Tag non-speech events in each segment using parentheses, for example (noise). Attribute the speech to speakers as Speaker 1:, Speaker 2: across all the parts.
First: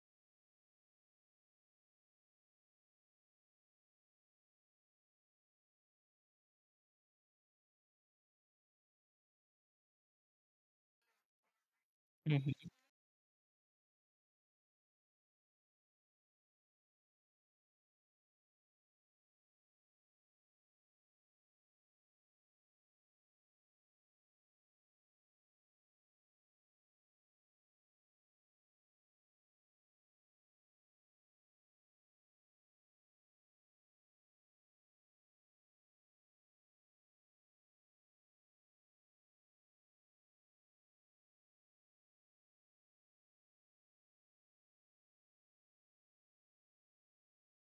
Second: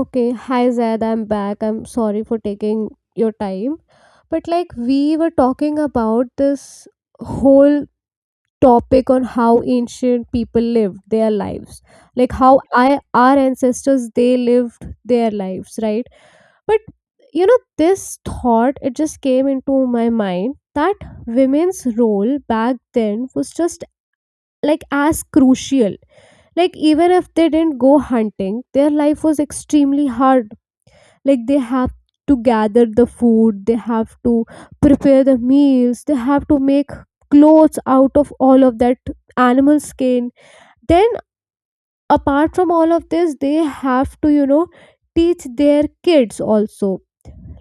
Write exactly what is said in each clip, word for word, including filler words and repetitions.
Speaker 1: Okay, hi Zaid, I'm back. I'm sorry for taking your time. But like we were talking about this whole topic on how ancient people lived their lives. Like how
Speaker 2: Mhm.
Speaker 1: I our ancestors they lived their lives, right? But you know, this thought it just came into my mind that women's role back then was just like as crucial. Like even if they didn't go hunting, their life was extremely hard like they have to gather the food, they have to prepare the meals, they have to make clothes out of all of that animal skin. Then apart from all of this they have to you know teach their kids also.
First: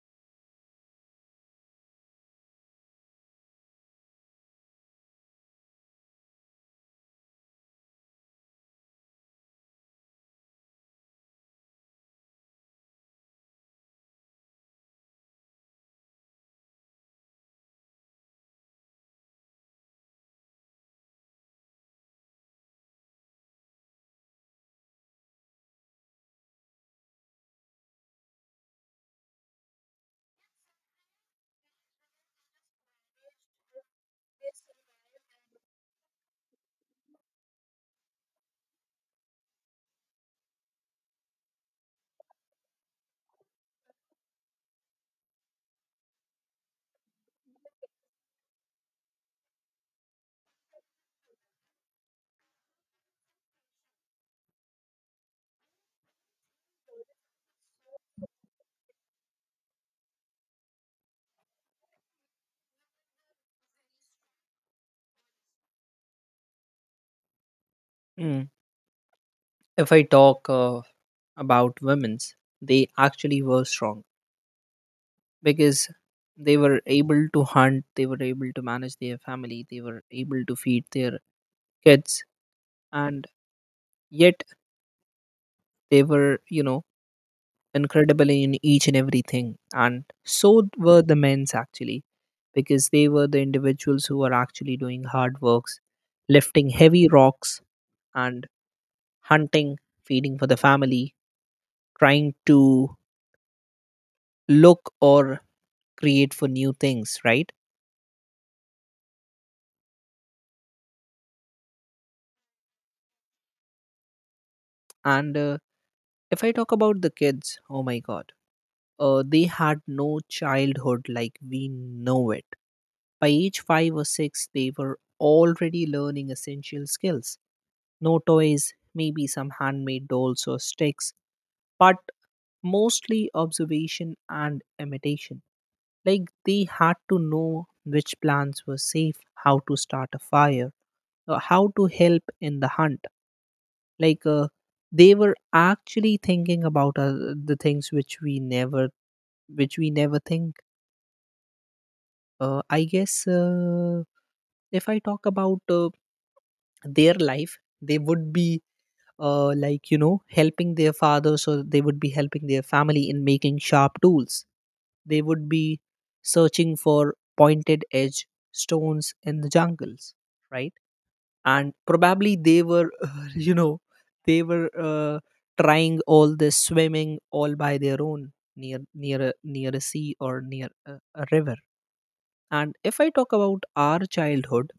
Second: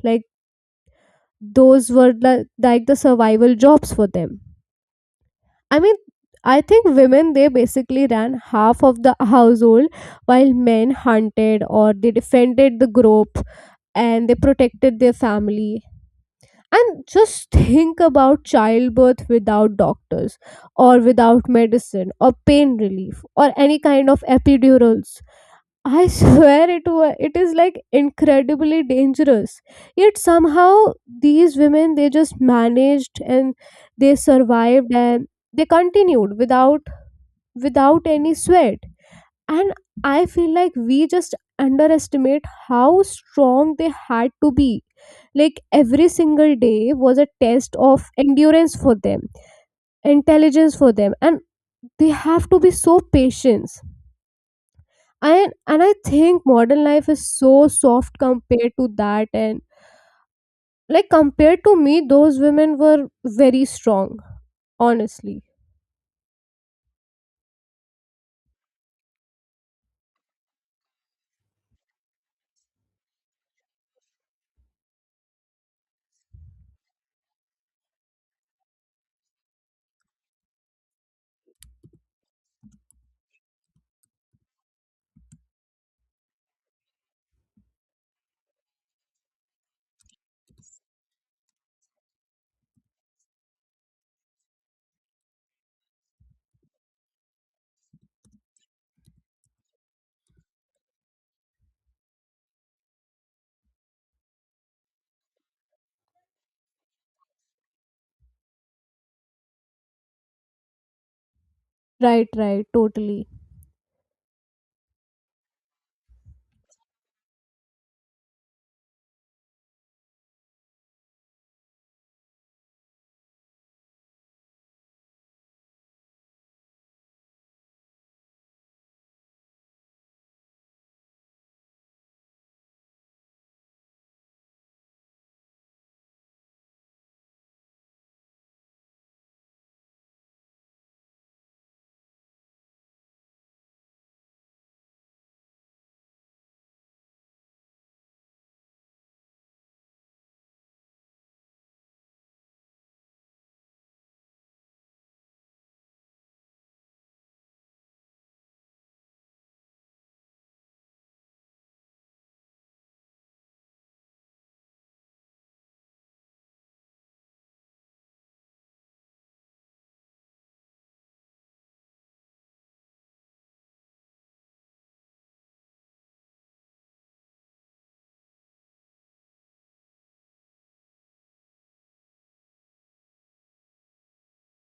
Speaker 1: Like those were the, like the survival jobs for them. I mean I think women they basically ran half of the household while men hunted or they defended the group and they protected their family. And just think about childbirth without doctors, or without medicine, or pain relief, or any kind of epidurals. I (laughs) swear it wa- it is like incredibly dangerous. Yet somehow these women they just managed, and they survived, and they continued without without any sweat. And I feel like we just underestimate how strong they had to be. Like every single day was a test of endurance for them, intelligence for them, and they have to be so patient. And and I think modern life is so soft compared to that. And like compared to me, those women were very strong, honestly.
Speaker 2: Mm. If I talk uh, about women's, they actually were strong because they were able to hunt, they were able to manage their family, they were able to feed their kids, and yet they were, you know, incredible in each and everything. And so were the men's actually, because they were the individuals who were actually doing hard works, lifting heavy rocks, and hunting, feeding for the family, trying to look or create for new things, right.
Speaker 1: Right, right, totally.
Speaker 2: And uh, if I talk about the kids, oh my god, uh, they had no childhood like we know it. By age five or six they were already learning essential skills, no toys, maybe some handmade dolls or sticks, but mostly observation and imitation. Like they had to know which plants were safe, how to start a fire, uh, how to help in the hunt. Like uh, they were actually thinking about uh, the things which we never, which we never think. uh, I guess uh, if I talk about uh, their life, they would be, uh, like, you know, helping their father, so they would be helping their family in making sharp tools. They would be searching for pointed edge stones in the jungles, right? And probably they were (laughs) you know, they were uh, trying all this swimming all by their own, near near a, near a sea, or near a, a river. And if I talk about our childhood,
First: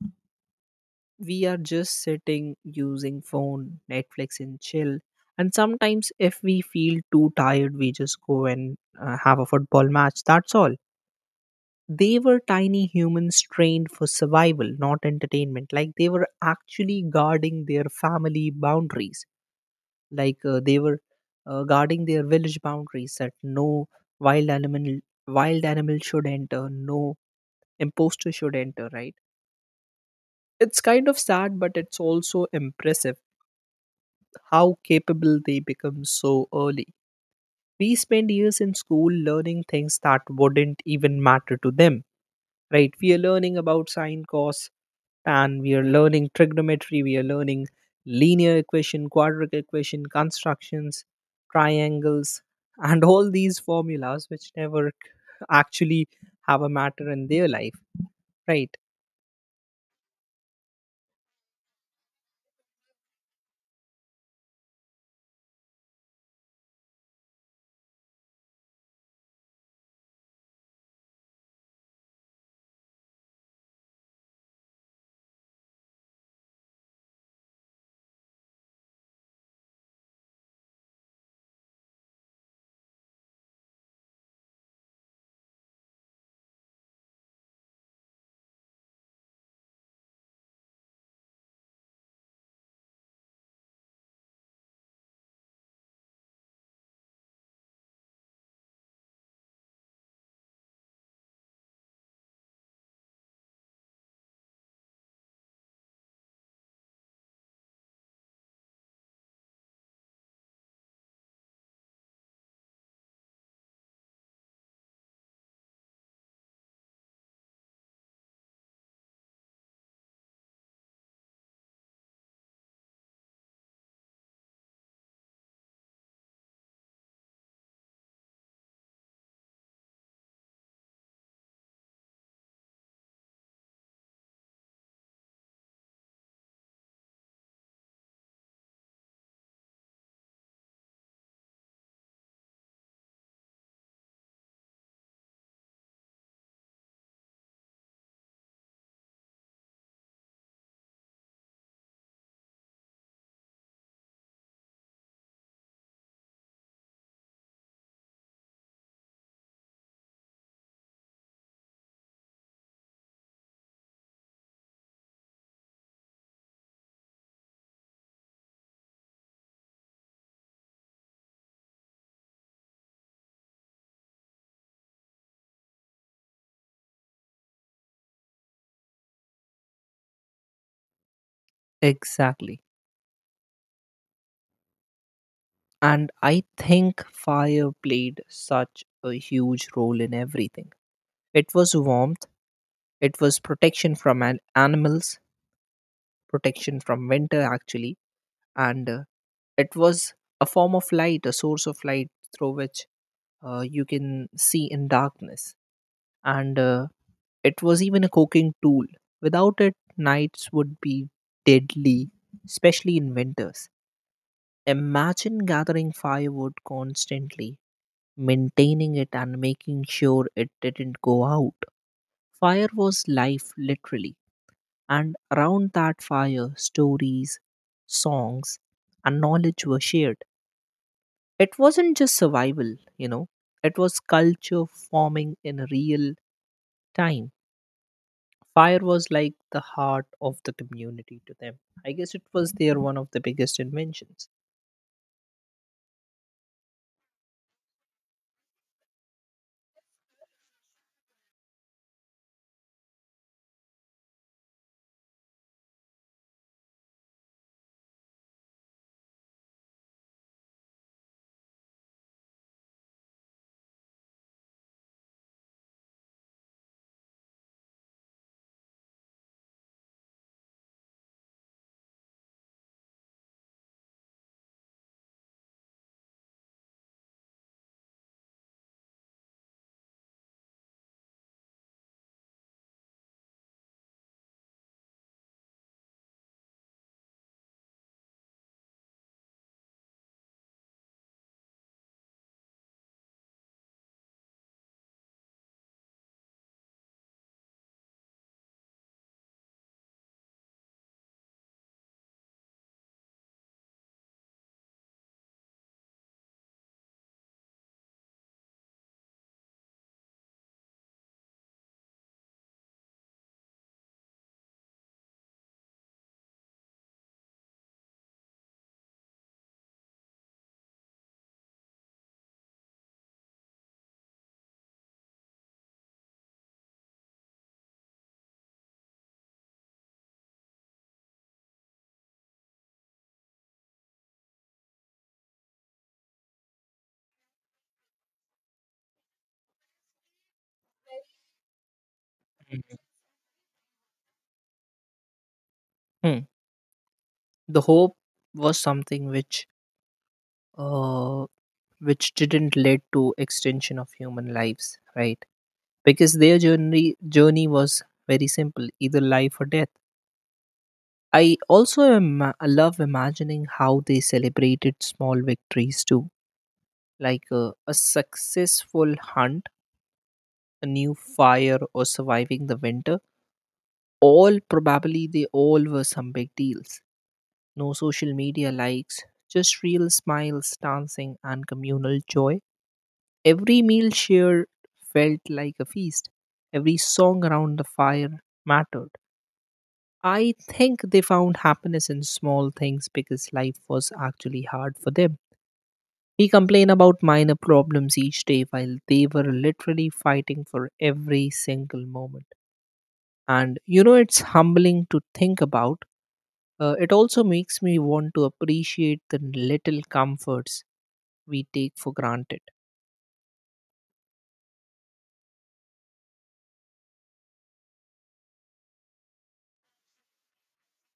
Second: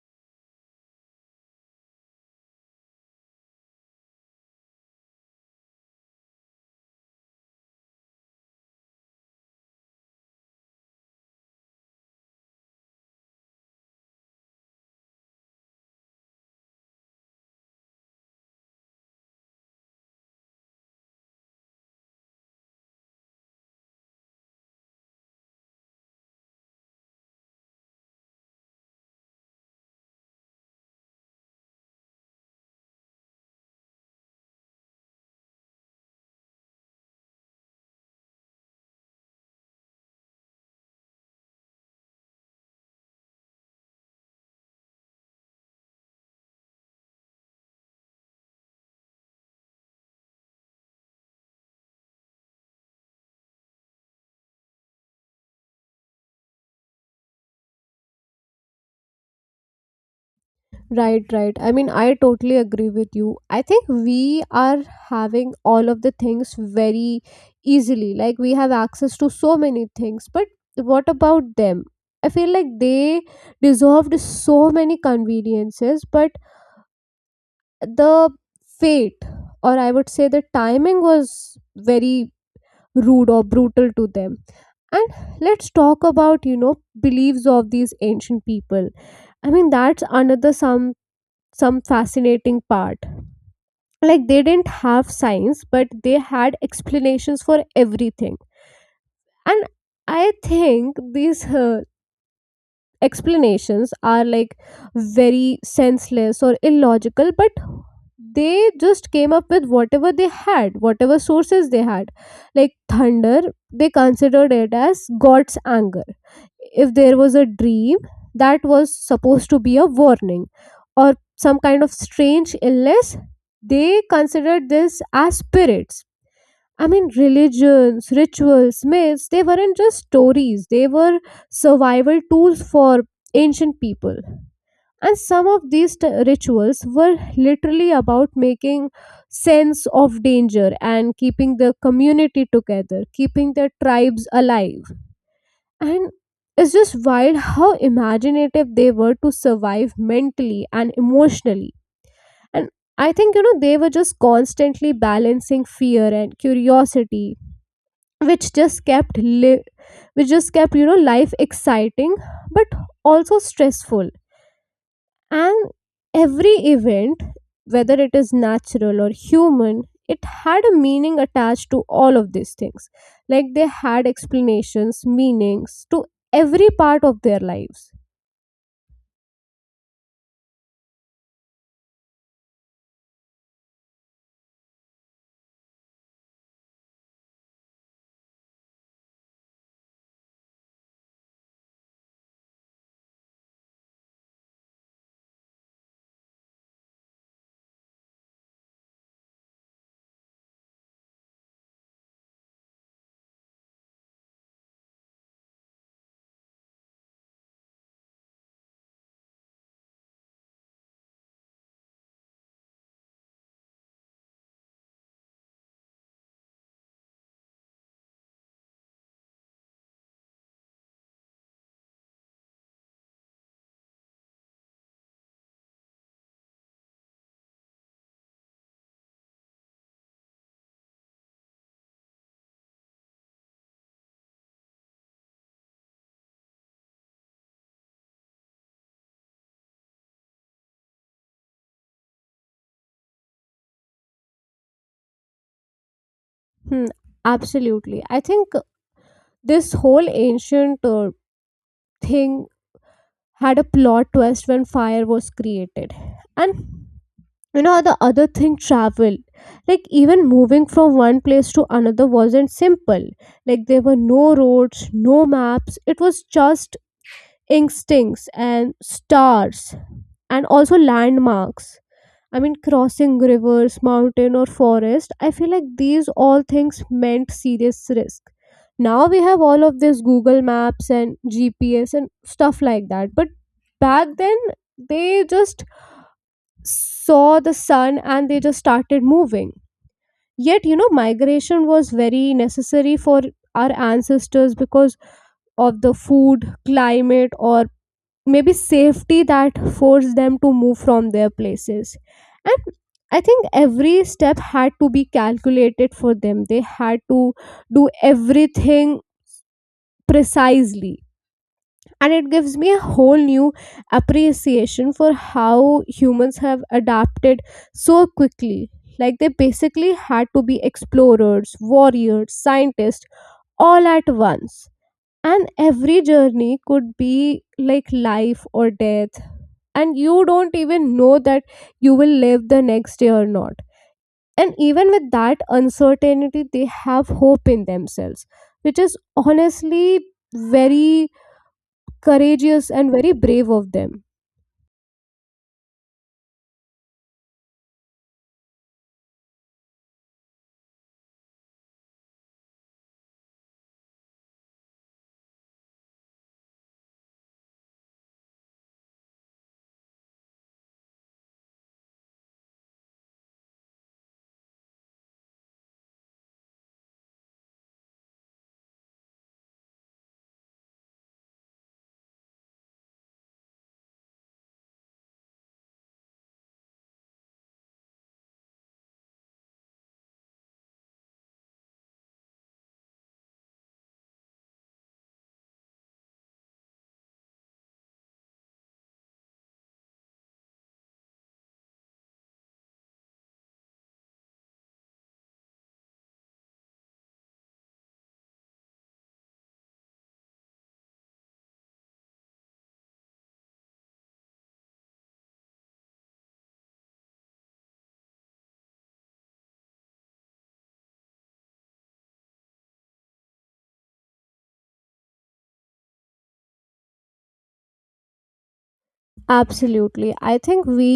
Speaker 2: we are just sitting using phone, Netflix and chill, and sometimes if we feel too tired, we just go and uh, have a football match, that's all. They were tiny humans trained for survival, not entertainment. Like they were actually guarding their family boundaries. Like uh, they were uh, guarding their village boundaries, that no wild animal wild animal should enter, no imposter should enter, right? It's kind of sad, but it's also impressive how capable they become so early. We spend years in school learning things that wouldn't even matter to them, right? We are learning about sine, cos, and we are learning trigonometry, we are learning linear equation, quadratic equation, constructions, triangles, (laughs) and all these formulas which never actually have a matter in their life, right?
Speaker 1: Right, right. I mean, I totally agree with you. I think we are having all of the things very easily. Like, we have access to so many things. But what about them? I feel like they deserved so many conveniences, but the fate, or I would say the timing, was very rude or brutal to them. And let's talk about, you know, beliefs of these ancient people. I mean, that's another some some fascinating part. Like they didn't have science, but they had explanations for everything. And I think these uh, explanations are like very senseless or illogical, but they just came up with whatever they had, whatever sources they had. Like thunder, they considered it as god's anger. If there was a dream, that was supposed to be a warning. Or some kind of strange illness, they considered this as spirits. I mean, religions, rituals, myths, they weren't just stories, they were survival tools for ancient people. And some of these t- rituals were literally about making sense of danger and keeping the community together, keeping the tribes alive. And it's just wild how imaginative they were to survive mentally and emotionally. And I think, you know, they were just constantly balancing fear and curiosity, which just kept li- which just kept you know life exciting, but also stressful. And every event, whether it is natural or human, it had a meaning attached to all of these things. Like they had explanations, meanings to every part of their lives.
Speaker 2: Exactly. And I think fire played such a huge role in everything. It was warmth, it was protection from an animals, protection from winter actually. And uh, it was a form of light, a source of light through which uh, you can see in darkness. And uh, it was even a cooking tool. Without it, nights would be deadly, especially in winters. Imagine gathering firewood constantly, maintaining it, and making sure it didn't go out. Fire was life, literally. And around that fire, stories, songs, and knowledge were shared. It wasn't just survival, you know, it was culture forming in real time. Fire was like the heart of the community to them. I guess it was their one of the biggest inventions.
Speaker 1: Hmm, absolutely. I think this whole ancient uh, thing had a plot twist when fire was created. And you know the other thing, travel. Like even moving from one place to another wasn't simple. Like there were no roads, no maps, it was just instincts and stars, and also landmarks. I mean, crossing rivers, mountain, or forest, I feel like these all things meant serious risk. Now we have all of this Google Maps and G P S and stuff like that. But back then, they just saw the sun and they just started moving. Yet, you know, migration was very necessary for our ancestors because of the food, climate, or maybe safety that forced them to move from their places. And I think every step had to be calculated for them. They had to do everything precisely, and it gives me a whole new appreciation for how humans have adapted so quickly. Like they basically had to be explorers, warriors, scientists, all at once. And every journey could be like life or death, and you don't even know that you will live the next day or not. And even with that uncertainty they have hope in themselves, which is honestly very courageous
Speaker 2: Mhm.
Speaker 1: and very brave of them.
Speaker 2: Hmm. The hope was something which uh, which didn't lead to extension of human lives, right? Because their journey journey was very simple, either life or death. I also am, love imagining how they celebrated small victories too, like uh, a successful hunt, a new fire, or surviving the winter, all probably they all were some big deals. No social media likes, just real smiles, dancing, and communal joy. Every meal shared felt like a feast. Every song around the fire mattered. I think they found happiness in small things because life was actually hard for them. We complain about minor problems each day while they were literally fighting for every single moment. And you know, it's humbling to think about. Uh, it also makes me want to appreciate the little comforts we take for granted.
Speaker 1: Absolutely, I think we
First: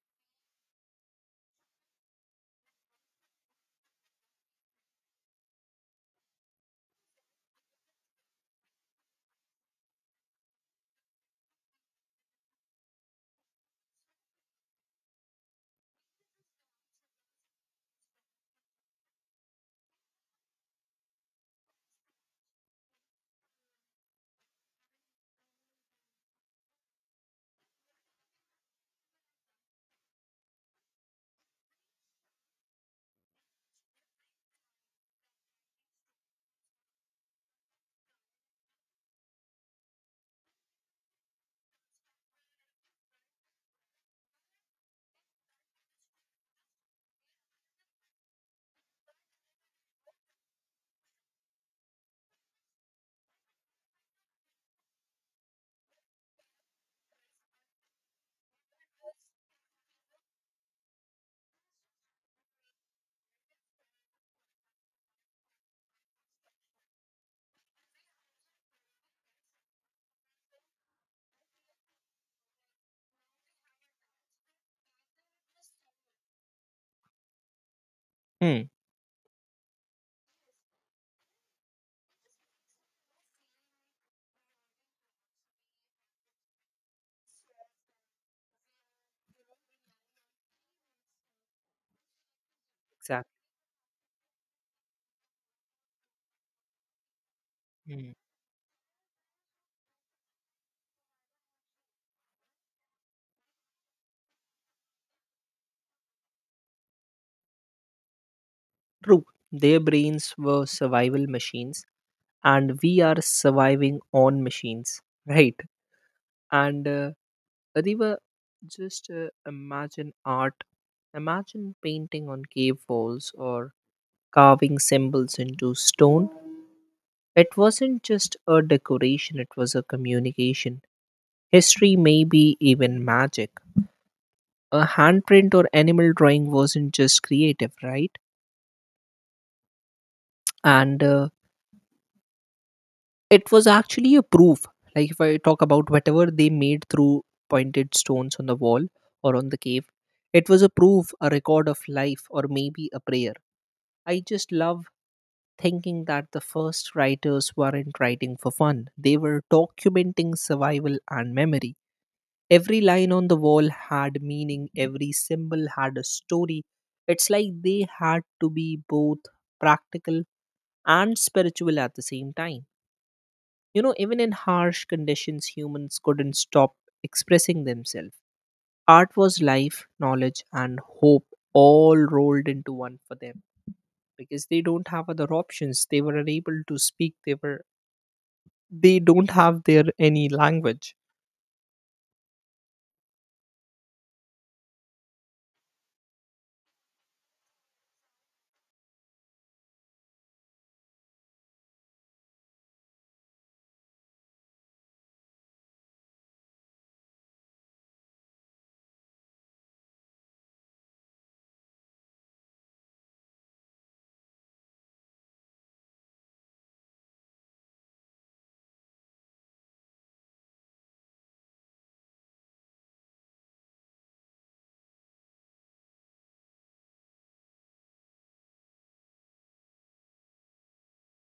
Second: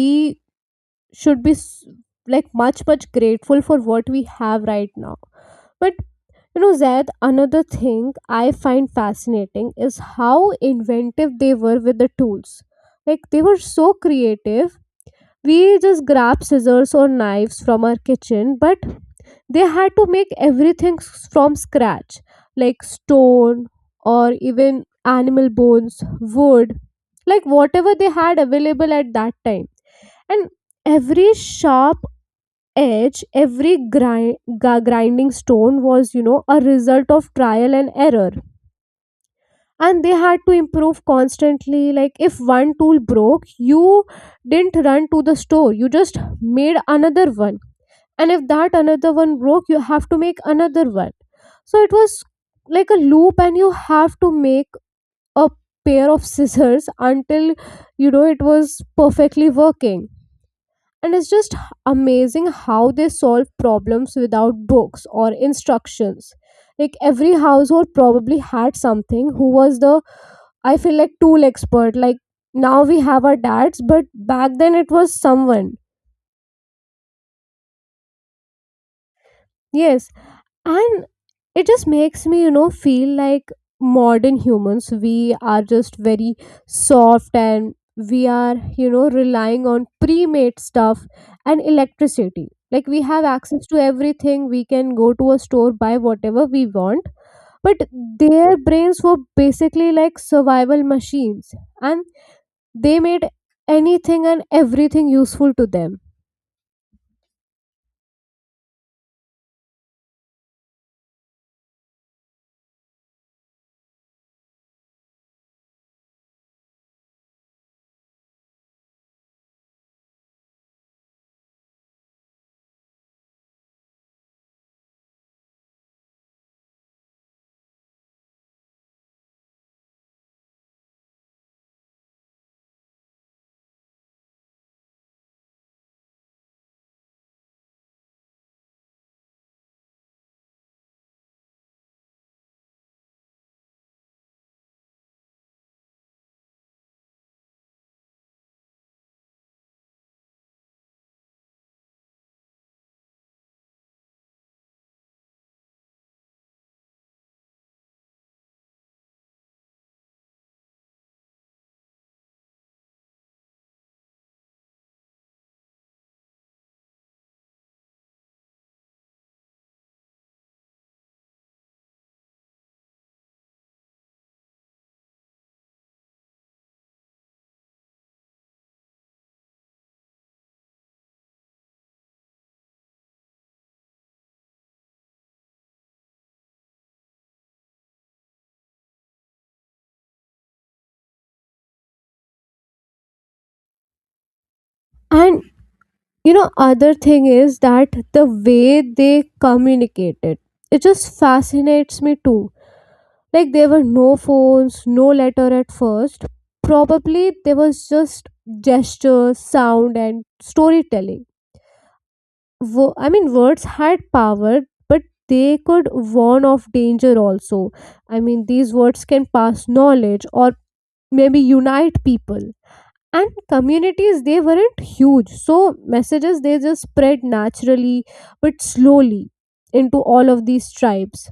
Speaker 1: should be s- like much much grateful for what we have right now. But you know, Zaid, another thing I find fascinating is how inventive they were with the tools. Like, they were so creative. We just grab scissors or knives from our kitchen, but they had to make everything s- from scratch, like stone or even animal bones, wood, like whatever they had available at that time. And every sharp edge, every grind, grinding stone was you know a result of trial and error. And they had to improve constantly. Like if one tool broke, you didn't run to the store, you just made another one. And if that another one broke, you have to make another one. So it was like a loop, and you have to make a pair of scissors (laughs) until you know it was perfectly working. And it's just h- amazing how they solve problems without books or instructions. Like every household probably had something, who was the, I feel like, tool expert. Like now we have our dads, but back then it was someone.
Speaker 2: Hmm.
Speaker 1: Yes. And it just makes me you know feel like modern humans, we are just very soft. And we are you know relying on pre-made stuff and electricity. Like we have
Speaker 2: Exactly.
Speaker 1: access to everything, we can go to a store, buy whatever we want. But
Speaker 2: Hmm.
Speaker 1: their brains were basically like survival machines, and they made anything and everything useful to them.
Speaker 2: True. Their brains were survival machines, and we are surviving on machines, right? And uh, Adiva, just uh, imagine art. Imagine painting on cave walls or carving symbols into stone. It wasn't just a decoration, it was a communication. History, maybe even magic. A handprint or animal drawing wasn't just creative, right? And uh, it was actually a proof. Like if I talk about whatever they made through pointed stones on the wall or on the cave, it was a proof, a record of life, or maybe a prayer. I just love thinking that the first writers weren't writing for fun, they were documenting survival and memory. Every line on the wall had meaning, every symbol had a story. It's like they had to be both practical and spiritual at the same time. You know, even in harsh conditions, humans couldn't stop expressing themselves. Art was life, knowledge, and hope all rolled into one for them, because they don't have other options. They were unable to speak, they were they don't have their any language.
Speaker 1: And you know, other thing is that the way they communicated, it just fascinates me too. Like there were no phones, no letter at first. Probably there was just gestures, sound, and storytelling. Wo- I mean, words had power, but they could warn of danger also. I mean, these words can pass knowledge or maybe unite people. And communities, they weren't huge, so messages, they just spread naturally, but slowly, into all of these tribes.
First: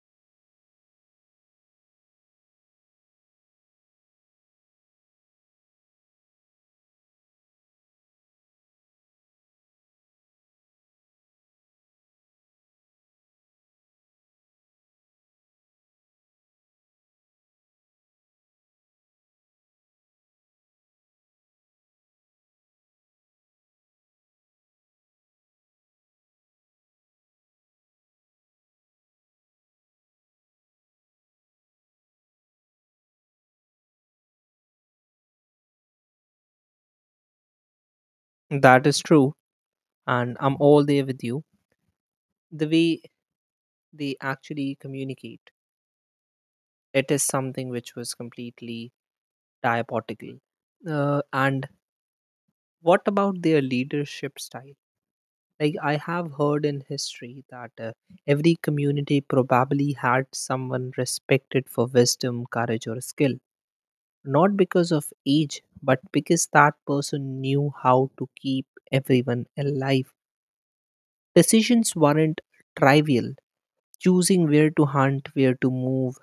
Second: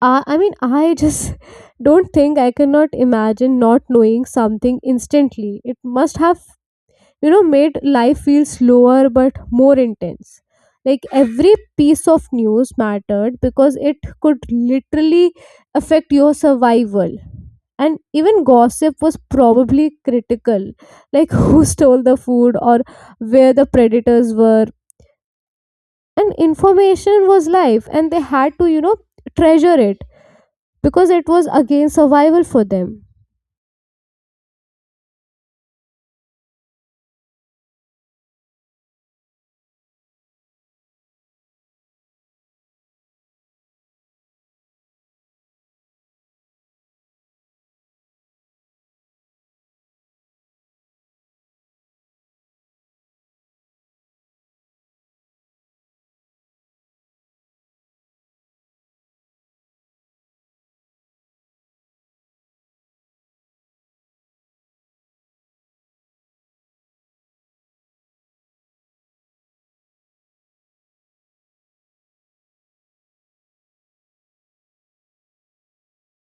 Speaker 1: i, I mean, I just (laughs) don't think I cannot imagine not knowing something instantly. It must have you know made life feel slower but more intense. Like every piece of news mattered because it could literally affect your survival. And even gossip was probably critical, like (laughs) who stole the food or where the predators were. And information was life, and they had to you know treasure it, because it was again survival for them.
Speaker 2: That is true, and I'm all there with you. The way they actually communicate, it is something which was completely diabotical. Uh, and what about their leadership style? Like I have heard in history that uh, every community probably had someone respected for wisdom, courage, or skill, not because of age, but because that person knew how to keep everyone alive. Decisions weren't trivial. Choosing where to hunt, where to move,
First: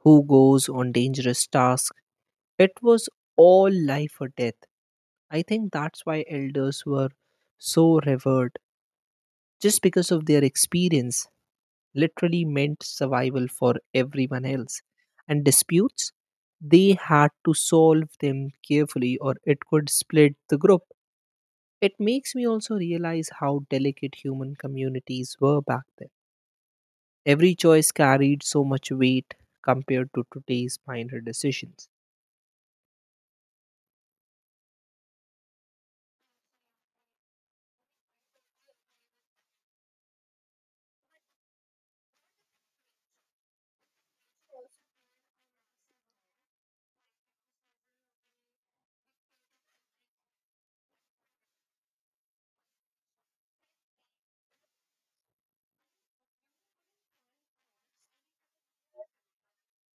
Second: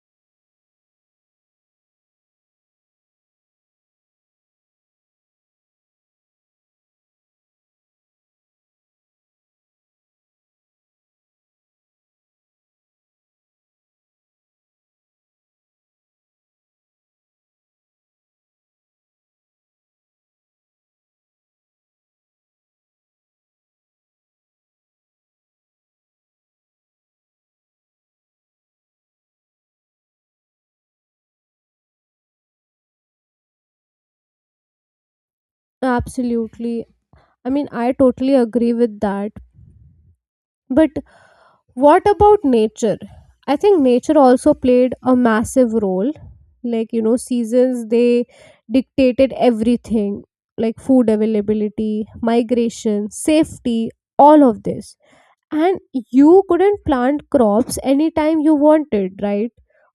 Speaker 2: who goes on dangerous tasks. It was all life or death. I think that's why elders were so revered, just because of their experience literally meant survival for everyone else. And disputes, they had to solve them carefully or it could split the group. It makes me also realize how delicate human communities were back then. Every choice carried so much weight compared to today's minor decisions.
Speaker 1: Absolutely, I mean I totally agree with that. But what about nature? I think nature also played a massive role. Like you know seasons, they dictated everything, like food availability, migration, safety, all of this. And you couldn't plant crops anytime you wanted, right?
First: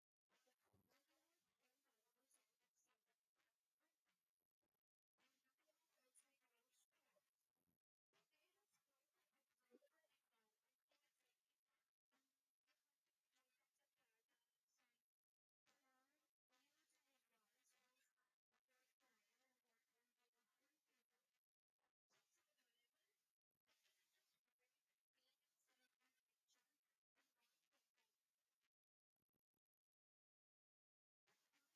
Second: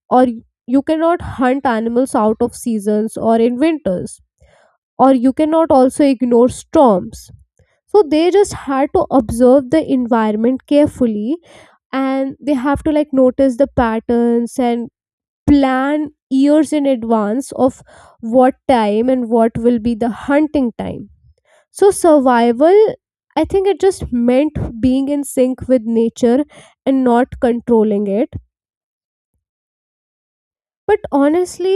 Speaker 1: Or you cannot hunt animals out of seasons or in winters, or you cannot also ignore storms. So they just had to observe the environment carefully, and they have to like notice the patterns and plan years in advance of what time and what will be the hunting time. So survival, I think it just meant being in sync with nature and not controlling it. But honestly,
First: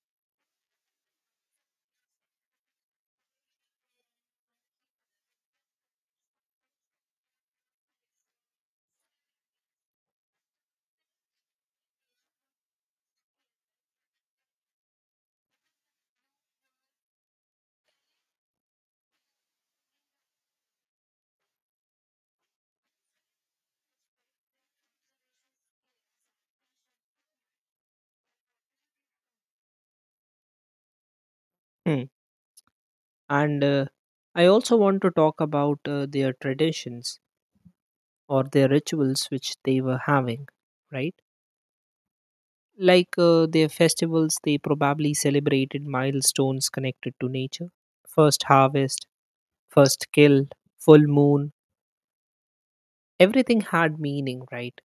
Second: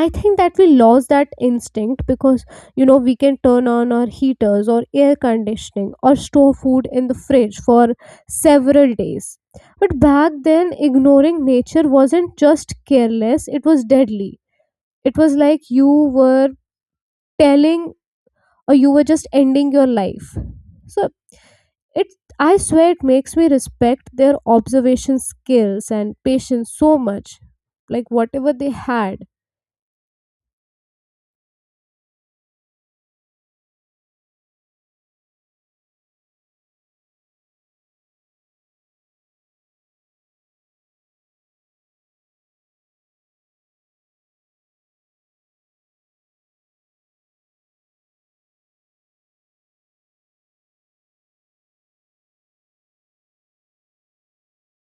Speaker 1: I think that we lost that instinct, because you know we can turn on our heaters or air conditioning, or store food in the fridge for several days. But back then, ignoring nature wasn't just careless, it was deadly. It was like you were telling or you were just ending your life. So it I swear it makes me respect their observation skills and patience so much, like whatever they had.
Speaker 2: Hmm. And uh, I also want to talk about uh, their traditions or their rituals which they were having, right? Like uh, their festivals, they probably celebrated milestones connected to nature. First harvest, first kill, full moon, everything had meaning, right?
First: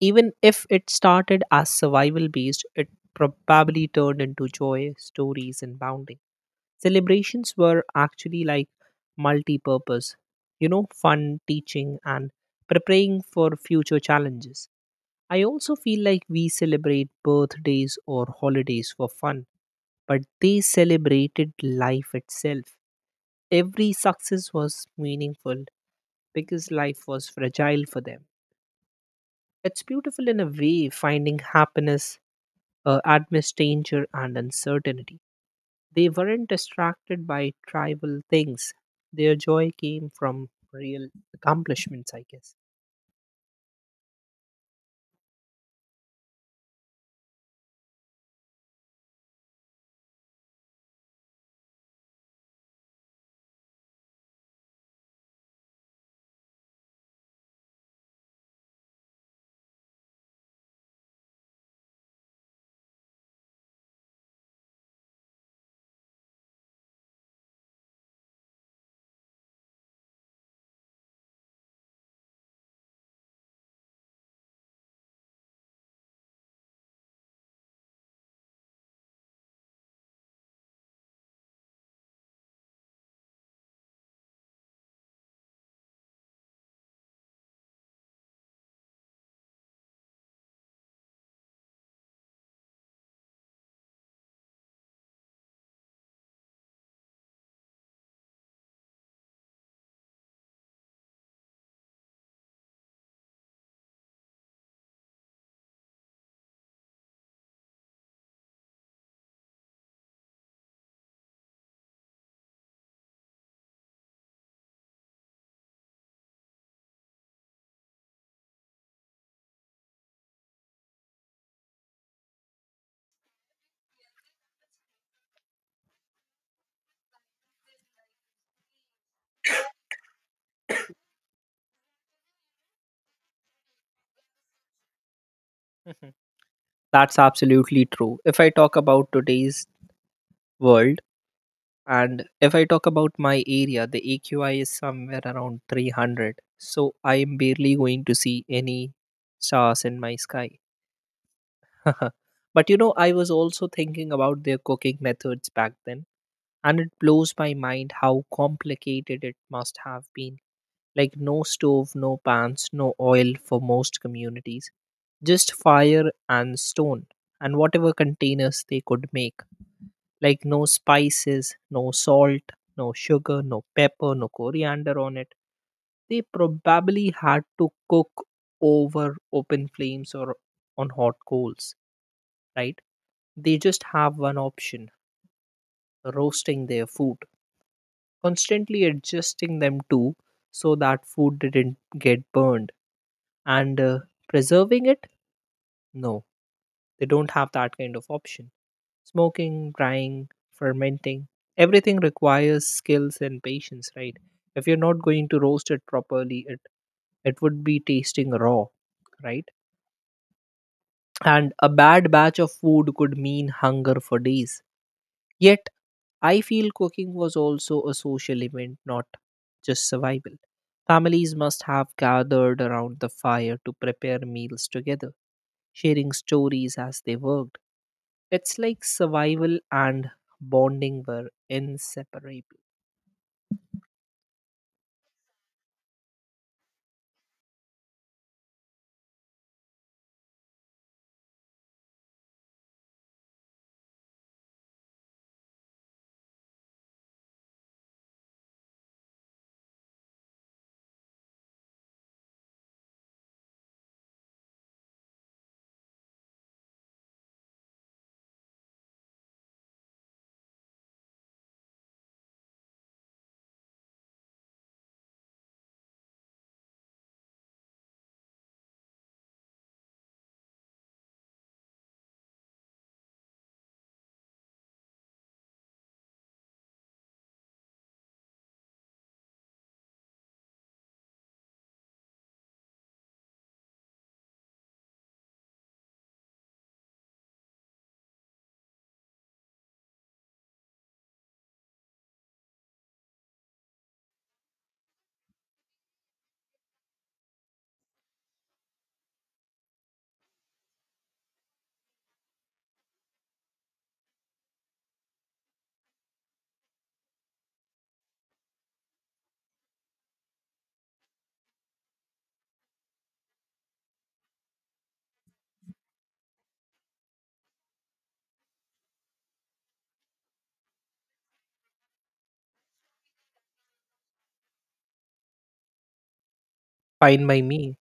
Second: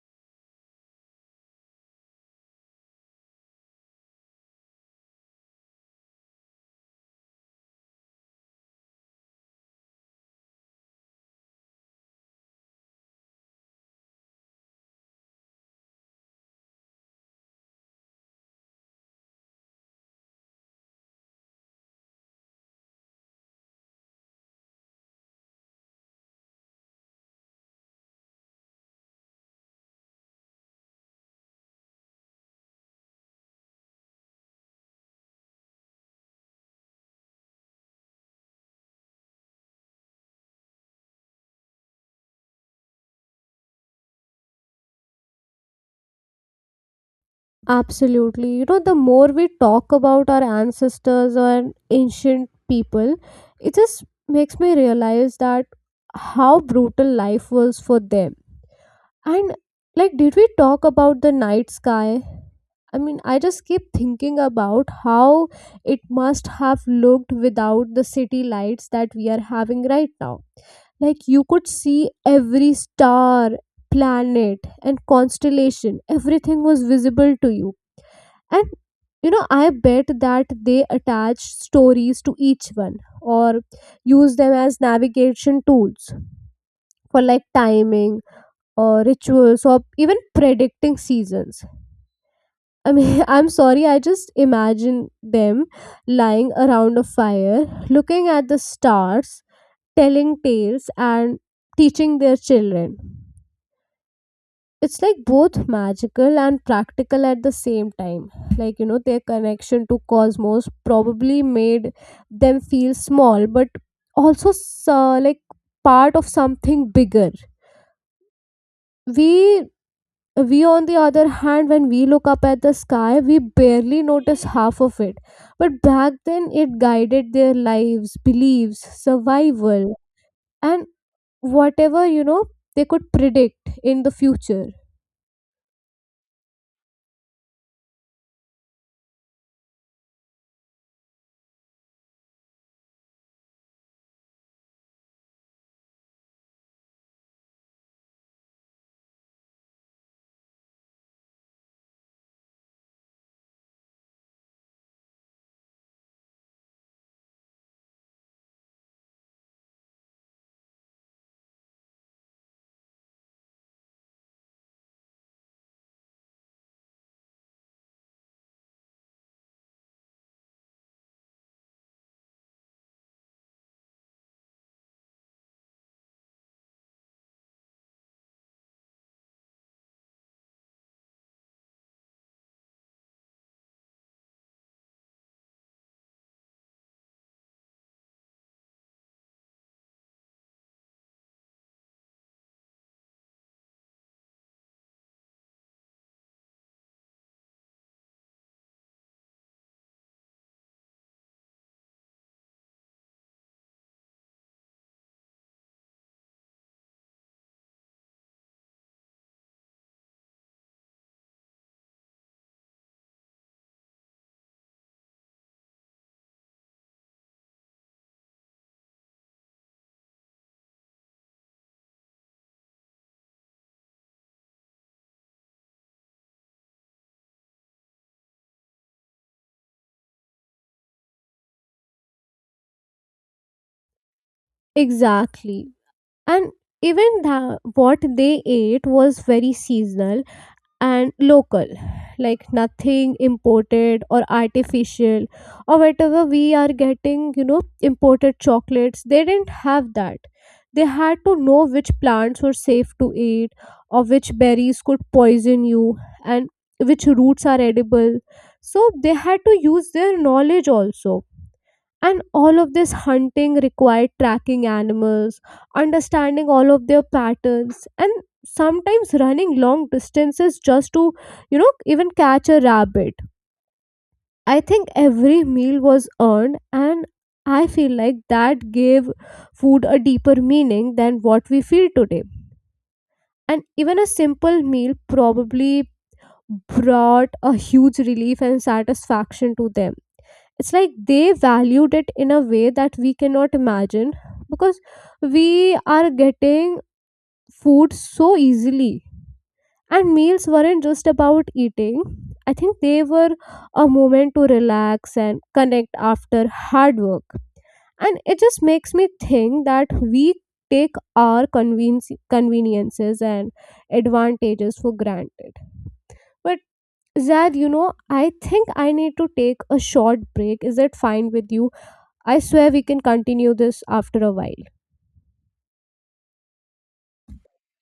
Speaker 2: Even if it started as survival based, it probably turned into joy, stories, and bounding. Celebrations were actually like multi purpose, you know, fun, teaching, and preparing for future challenges. I also feel like we celebrate birthdays or holidays for fun, but they celebrated life itself. Every success was meaningful because life was fragile for them. It's beautiful in a way, finding happiness uh, amidst danger and uncertainty. They weren't distracted by tribal things. Their joy came from real accomplishments, I guess.
Speaker 1: Absolutely. You know, the more we talk about our ancestors or ancient people, it just makes me realize that how brutal life was for them. And like, did we talk about the night sky? I mean, I just keep thinking about how it must have looked without the city lights that we are having right now. Like, you could see every star, planet, and constellation, everything was visible to you. And you know I bet that they attach stories to each one, or use them as navigation tools, for like timing or rituals or even predicting seasons. I mean, (laughs) I'm sorry, I just imagine them lying around a fire, looking at the stars, telling tales and teaching their children. It's like both magical and practical at the same time. Like you know their connection to cosmos probably made them feel small, but also s- uh, like part of something bigger. we we on the other hand, when we look up at the sky, we barely notice half of it. But back then it guided their lives, beliefs, survival, and whatever you know they could predict in the future.
Speaker 2: Mhm. That's absolutely true. If I talk about today's world, and if I talk about my area, the A Q I is somewhere around three hundred. So I am barely going to see any stars in my sky. (laughs) But you know, I was also thinking about their cooking methods back then, and it blows my mind how complicated it must have been. Like, no stove, no pans, no oil for most communities, just fire and stone, and whatever containers they could make. Like, no spices, no salt, no sugar, no pepper, no coriander on it. They probably had to cook over open flames or on hot coals, right? They just have one option, roasting their food, constantly adjusting them too, so that food didn't get burned. And uh, preserving it, no, they don't have that kind of option. Smoking, drying, fermenting, everything requires skills and patience, right? If you're not going to roast it properly, it it would be tasting raw, right? And a bad batch of food could mean hunger for days. Yet, I feel cooking was also a social event, not just survival. Families must have gathered around the fire to prepare meals together, sharing stories as they worked. It's like survival and bonding were inseparable.
Speaker 1: Exactly. And even the what they ate was very seasonal and local. Like nothing imported or artificial, or whatever we are getting, you know imported chocolates, they didn't have that. They had to know which plants were safe to eat, or which berries could poison you, and which roots are edible. So they had to use their knowledge also. And all of this hunting required tracking animals, understanding all of their patterns, and sometimes running long distances just to you know even catch a rabbit. I think every meal was earned, and I feel like that gave food a deeper meaning than what we feel today. And even a simple meal probably brought a huge relief and satisfaction to them. It's like they valued it in a way that we cannot imagine, because we are getting food so easily. And meals weren't just about eating, I think they were a moment to relax and connect after hard work. And it just makes me think that we take our convenience conveniences and advantages for granted. But Zad, you know, I think I need to take a short break. Is it fine with you? I swear we can continue this after a while.
Speaker 2: Fine by me.